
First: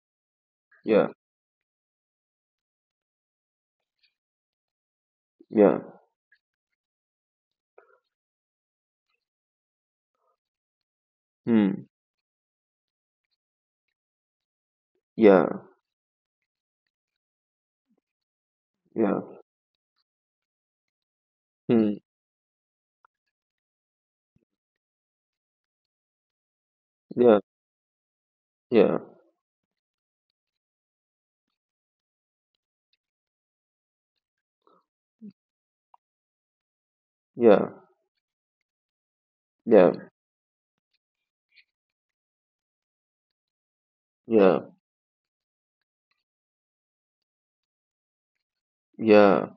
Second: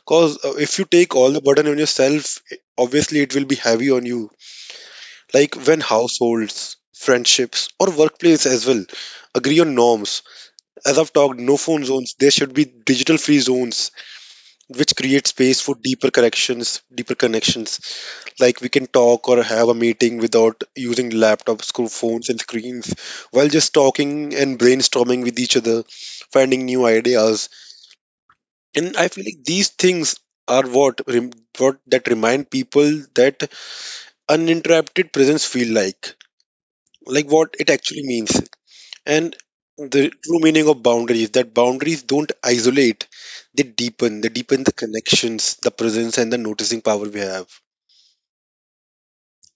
[SPEAKER 2] because if you
[SPEAKER 1] Yeah.
[SPEAKER 2] take all the burden on yourself, obviously it will be heavy on you. Like
[SPEAKER 1] Yeah.
[SPEAKER 2] when households, friendships, or workplace as well agree on norms. As I've talked, no phone
[SPEAKER 1] Hmm.
[SPEAKER 2] zones, there should be digital free zones which create
[SPEAKER 1] Yeah.
[SPEAKER 2] space for deeper corrections, deeper connections. Like we can
[SPEAKER 1] Yeah.
[SPEAKER 2] talk or have a meeting without using laptops, screw
[SPEAKER 1] Hmm.
[SPEAKER 2] phones, and screens while just talking and brainstorming with each other, finding new
[SPEAKER 1] Yeah.
[SPEAKER 2] ideas. And
[SPEAKER 1] Yeah.
[SPEAKER 2] I feel like these things are what that remind people that uninterrupted presence feel like what it
[SPEAKER 1] Yeah.
[SPEAKER 2] actually means. And
[SPEAKER 1] Yeah.
[SPEAKER 2] the true meaning of boundaries that boundaries don't isolate, they deepen. They
[SPEAKER 1] Yeah.
[SPEAKER 2] deepen the connections, the presence, and the noticing power we have.
[SPEAKER 1] Yeah.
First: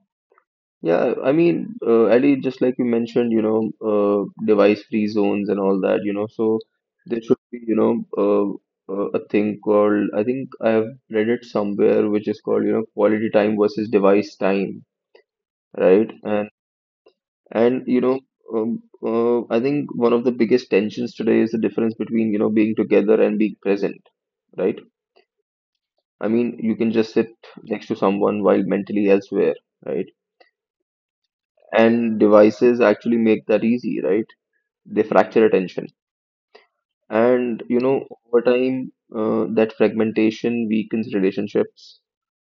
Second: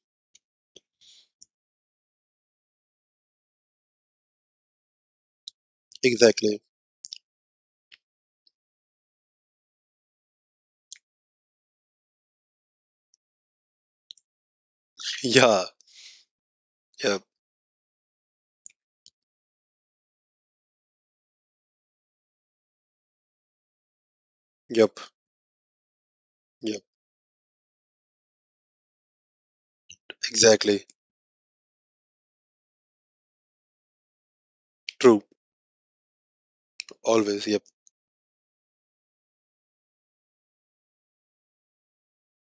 [SPEAKER 1] Yeah, I mean, Ali, just like you mentioned, you know, device-free zones and all that, you know, so
[SPEAKER 2] Exactly.
[SPEAKER 1] there should be, you know, a thing called, I think I have read it somewhere, which is called, you know, quality time versus device time,
[SPEAKER 2] Yeah.
[SPEAKER 1] right? And
[SPEAKER 2] Yep.
[SPEAKER 1] and you know, I think one of the biggest tensions today is the difference between, you know, being together and being present, right?
[SPEAKER 2] Yep.
[SPEAKER 1] I mean, you can
[SPEAKER 2] Yep.
[SPEAKER 1] just sit next to someone while mentally elsewhere, right?
[SPEAKER 2] Exactly.
[SPEAKER 1] And devices actually make that easy, right? They
[SPEAKER 2] True.
[SPEAKER 1] fracture attention,
[SPEAKER 2] Always.
[SPEAKER 1] and
[SPEAKER 2] Yep.
[SPEAKER 1] you know, over time, that fragmentation weakens relationships,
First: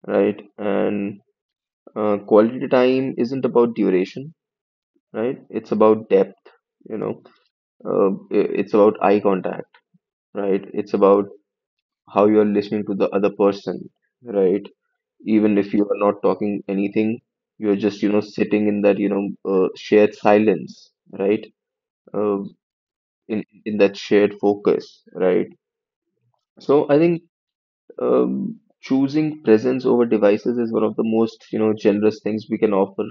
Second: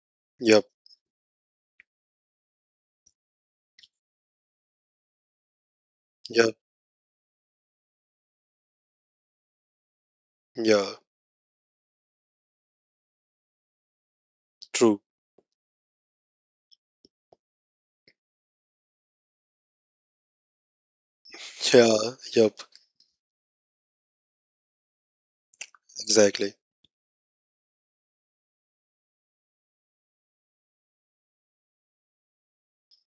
[SPEAKER 1] right?
[SPEAKER 2] Yep.
[SPEAKER 1] And quality time isn't about duration, right? It's about depth,
[SPEAKER 2] Yep.
[SPEAKER 1] you know. uh, it's about eye contact, right? It's
[SPEAKER 2] Yeah.
[SPEAKER 1] about how you're listening to the other person, right?
[SPEAKER 2] True.
[SPEAKER 1] Even if you are not talking anything, you're just you know sitting in that shared silence, right?
[SPEAKER 2] Yeah.
[SPEAKER 1] uh,
[SPEAKER 2] Yep.
[SPEAKER 1] in that shared focus, right?
[SPEAKER 2] Exactly.
[SPEAKER 1] So I think choosing presence over devices is one of the most, you know, generous things we can offer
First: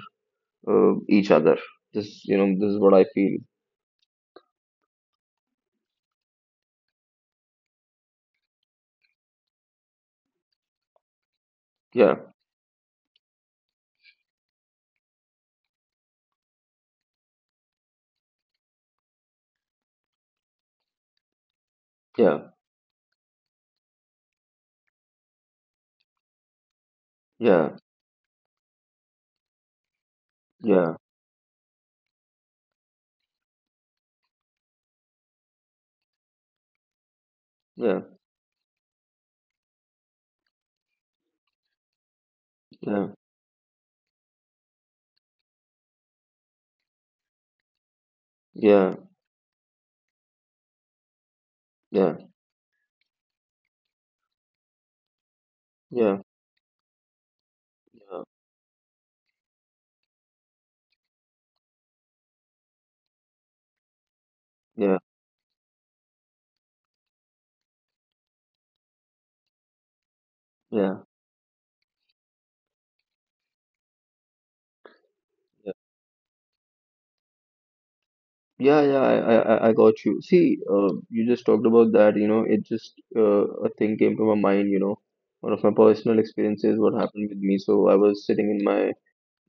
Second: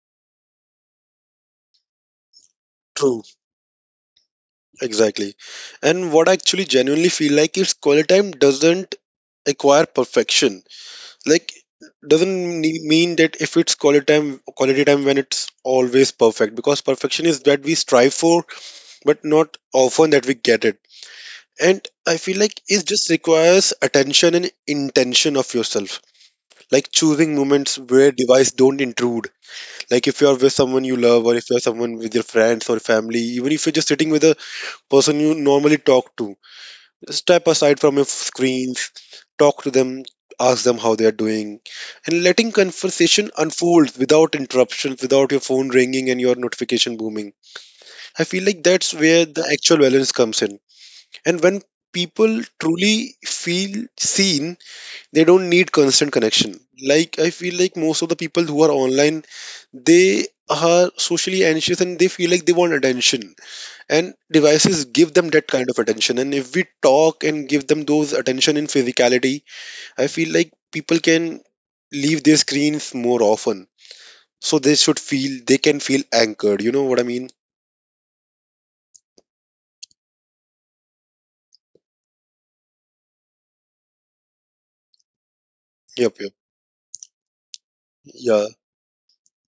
[SPEAKER 1] each other. This, you know, this is what I
[SPEAKER 2] True.
[SPEAKER 1] feel.
[SPEAKER 2] Exactly. And what I actually genuinely feel like is quality time doesn't acquire perfection. Like
[SPEAKER 1] Yeah,
[SPEAKER 2] doesn't mean that if it's quality time when it's always perfect because perfection is that we strive for, but not often that we get it. And I feel
[SPEAKER 1] yeah,
[SPEAKER 2] like it just requires attention and intention of yourself, like choosing
[SPEAKER 1] yeah,
[SPEAKER 2] moments where device don't intrude. Like if you are with someone you
[SPEAKER 1] yeah,
[SPEAKER 2] love or if you are someone with your friends or family, even if you're just sitting with a person you normally talk to, step aside from
[SPEAKER 1] yeah,
[SPEAKER 2] your screens, talk to them, ask them how they are doing, and letting
[SPEAKER 1] yeah,
[SPEAKER 2] conversation unfold without interruptions, without your phone ringing and your notification booming. I feel like that's
[SPEAKER 1] yeah,
[SPEAKER 2] where the actual balance comes in. And when
[SPEAKER 1] yeah,
[SPEAKER 2] people truly feel seen, they don't need
[SPEAKER 1] yeah,
[SPEAKER 2] constant
[SPEAKER 1] yeah,
[SPEAKER 2] connection. Like I feel like most of the people who are online, they are socially anxious and they feel like they want attention, and devices
[SPEAKER 1] yeah.
[SPEAKER 2] give them that kind of attention, and if we talk and give them those attention in physicality, I feel like people
[SPEAKER 1] Yeah,
[SPEAKER 2] can leave their screens more often, so they should feel they can feel anchored, you know what I mean.
[SPEAKER 1] yeah, yeah, I got you. See, you just talked about that, you know, it just a thing came to my mind, you know, one of my
[SPEAKER 2] Yep.
[SPEAKER 1] personal
[SPEAKER 2] Yep.
[SPEAKER 1] experiences, what happened with me. So I was
[SPEAKER 2] Yeah.
[SPEAKER 1] sitting in my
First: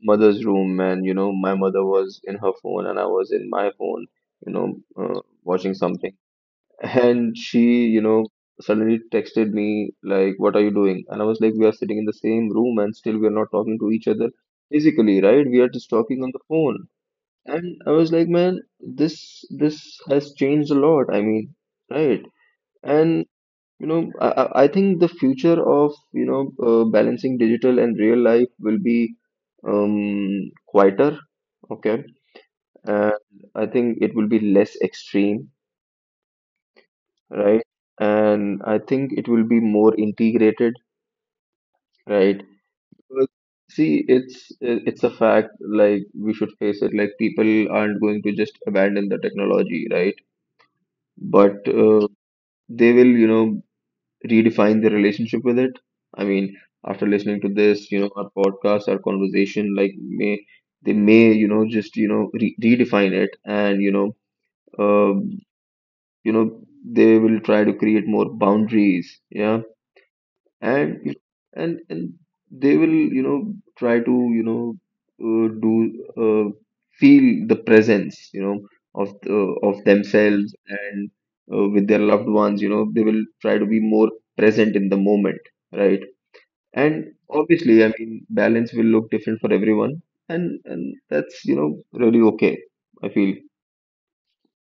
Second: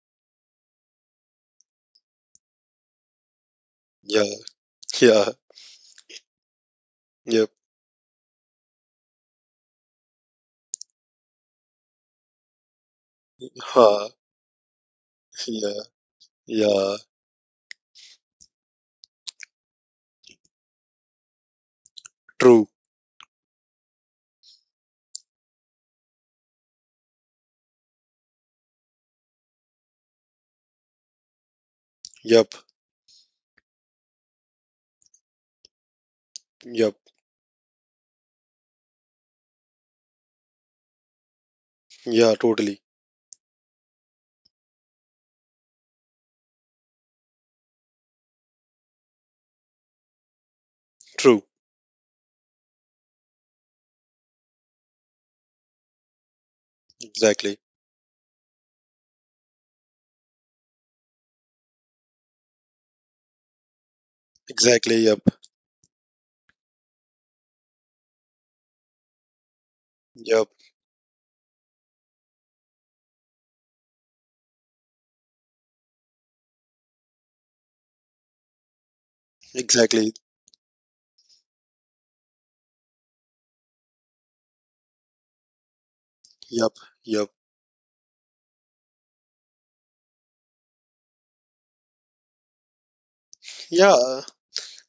[SPEAKER 1] mother's room and you know my mother was in her phone and I was in my phone,
[SPEAKER 2] Yeah.
[SPEAKER 1] you know,
[SPEAKER 2] Yeah.
[SPEAKER 1] watching something and
[SPEAKER 2] Yep.
[SPEAKER 1] she you know suddenly texted me like what are you doing and I was like we are sitting in the same room and still we are not talking
[SPEAKER 2] Ha.
[SPEAKER 1] to each other physically, right?
[SPEAKER 2] Yeah.
[SPEAKER 1] We are just talking on the
[SPEAKER 2] Yeah.
[SPEAKER 1] phone. And I was like, man, this has changed a lot, I mean, right?
[SPEAKER 2] True.
[SPEAKER 1] And you know, I think the future of, you know, balancing digital and real life will be quieter, okay?
[SPEAKER 2] Yep.
[SPEAKER 1] And I think it will be less extreme,
[SPEAKER 2] Yep.
[SPEAKER 1] right? And I think it will be more integrated,
[SPEAKER 2] Yeah.
[SPEAKER 1] right?
[SPEAKER 2] Totally.
[SPEAKER 1] Because, see, it's a fact, like we should face it, like people aren't going to just abandon the technology, right?
[SPEAKER 2] True.
[SPEAKER 1] But they will, you know, redefine their relationship with it. I mean, after
[SPEAKER 2] Exactly.
[SPEAKER 1] listening to this, you know, our podcast, our conversation, like may they may, you know, just redefine it, and
[SPEAKER 2] Exactly. Yep.
[SPEAKER 1] um, you know, they will try to create more boundaries. Yeah,
[SPEAKER 2] Yep.
[SPEAKER 1] and you know, and they will you know try to you know do uh, feel the presence, you know, of
[SPEAKER 2] Exactly.
[SPEAKER 1] themselves, and with their loved ones, you know, they will try to be more present in the moment, right?
[SPEAKER 2] Yep. Yep.
[SPEAKER 1] And obviously, I mean, balance will look different for everyone, and that's you know really okay, I feel.
[SPEAKER 2] Yeah,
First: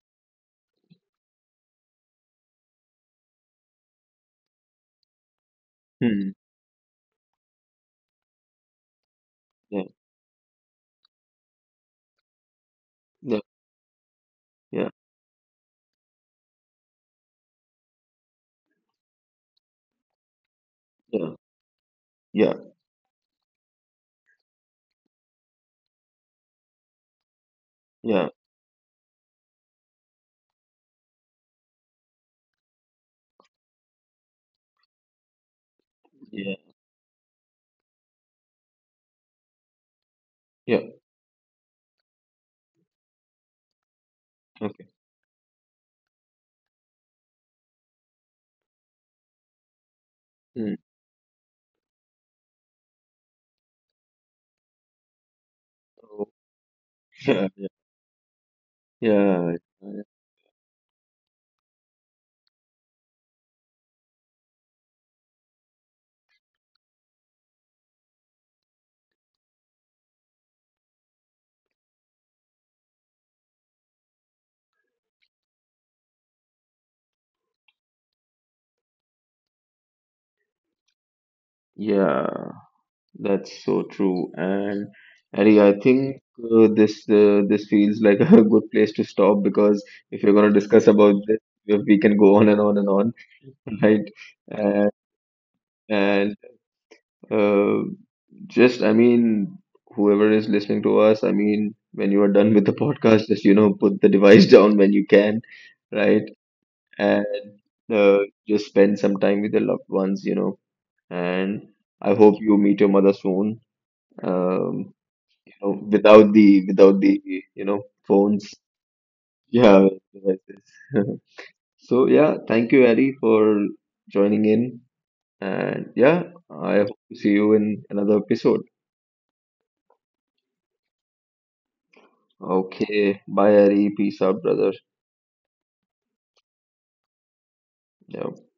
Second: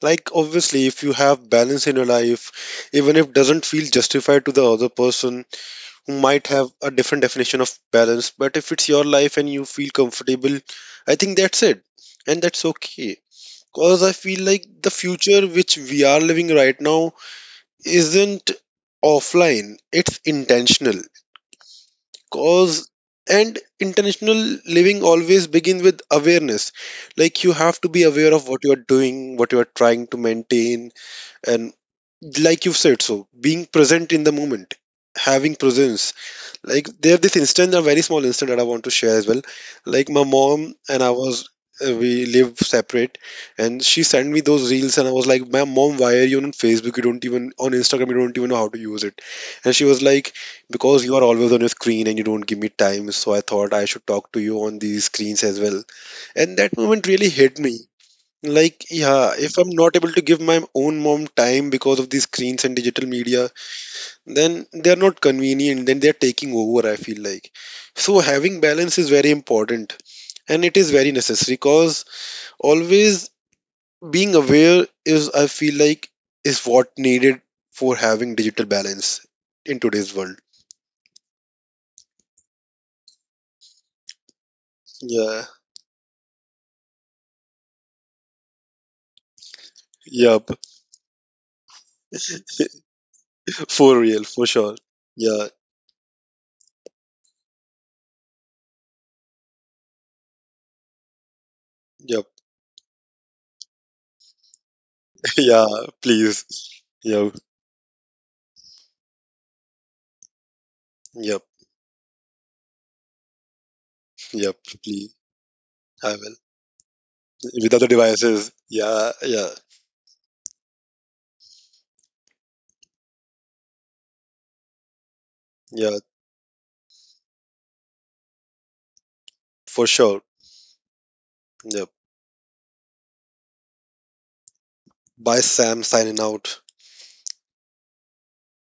[SPEAKER 2] like obviously if you have balance in your life even if doesn't feel justified to the other person who
[SPEAKER 1] Hmm.
[SPEAKER 2] might have a different definition of balance, but if it's your life and you
[SPEAKER 1] Yeah,
[SPEAKER 2] feel comfortable, I think that's it. And that's okay. Cause I feel like
[SPEAKER 1] yeah,
[SPEAKER 2] the future which we are living right now isn't offline, it's intentional.
[SPEAKER 1] yeah, yeah, yeah,
[SPEAKER 2] Cause and intentional living always begins with awareness. Like you have to be
[SPEAKER 1] yeah,
[SPEAKER 2] aware of what you are doing, what you are trying to maintain. And like you've said, so being present in the moment, having presence.
[SPEAKER 1] yeah,
[SPEAKER 2] Like there this instance, a very small instance, that I want to share as well. Like my mom
[SPEAKER 1] yeah,
[SPEAKER 2] and I was we live separate. And she sent me those
[SPEAKER 1] okay.
[SPEAKER 2] reels, and I was like, my mom, why are you on Facebook? You don't even on Instagram, you don't even know how to use it. And she was like,
[SPEAKER 1] Hmm.
[SPEAKER 2] because you are always on your screen and you don't give me time, so I thought I should talk to you on these screens as well.
[SPEAKER 1] Oh,
[SPEAKER 2] And that moment really hit
[SPEAKER 1] yeah,
[SPEAKER 2] me. Like, yeah,
[SPEAKER 1] yeah,
[SPEAKER 2] if I'm not
[SPEAKER 1] yeah.
[SPEAKER 2] able to give my own mom time because of these screens and digital media, then they're not convenient, then they're taking over, I feel like. So having balance is very important and it is very necessary because always being aware is, I feel like, is what needed for having digital balance in today's world.
[SPEAKER 1] Yeah, that's so true. And
[SPEAKER 2] Yeah,
[SPEAKER 1] Harry, I think this this feels like a good place to stop because if you're
[SPEAKER 2] yep,
[SPEAKER 1] going to discuss about this, we can go on and on and on,
[SPEAKER 2] for
[SPEAKER 1] right?
[SPEAKER 2] real, for sure.
[SPEAKER 1] And,
[SPEAKER 2] Yeah,
[SPEAKER 1] and uh, just, I mean, whoever is listening to us, I mean, when you
[SPEAKER 2] yep,
[SPEAKER 1] are done with the podcast, just, you know, put the device down when you can,
[SPEAKER 2] yeah,
[SPEAKER 1] right?
[SPEAKER 2] please.
[SPEAKER 1] And
[SPEAKER 2] Yep,
[SPEAKER 1] uh, just spend some time with your loved ones, you know.
[SPEAKER 2] yep,
[SPEAKER 1] And I hope you meet your mother soon.
[SPEAKER 2] yep,
[SPEAKER 1] Um,
[SPEAKER 2] please.
[SPEAKER 1] know,
[SPEAKER 2] I will.
[SPEAKER 1] without the without the you
[SPEAKER 2] With other
[SPEAKER 1] know
[SPEAKER 2] devices.
[SPEAKER 1] phones,
[SPEAKER 2] Yeah, yeah,
[SPEAKER 1] yeah, devices. So yeah, thank you, Ari, for joining in, and
[SPEAKER 2] yeah,
[SPEAKER 1] yeah, I hope to see you in another episode.
[SPEAKER 2] for sure. Yeah.
[SPEAKER 1] Okay, bye Ari, peace out brother.
[SPEAKER 2] Bye, Sam, signing out.
[SPEAKER 1] Yeah.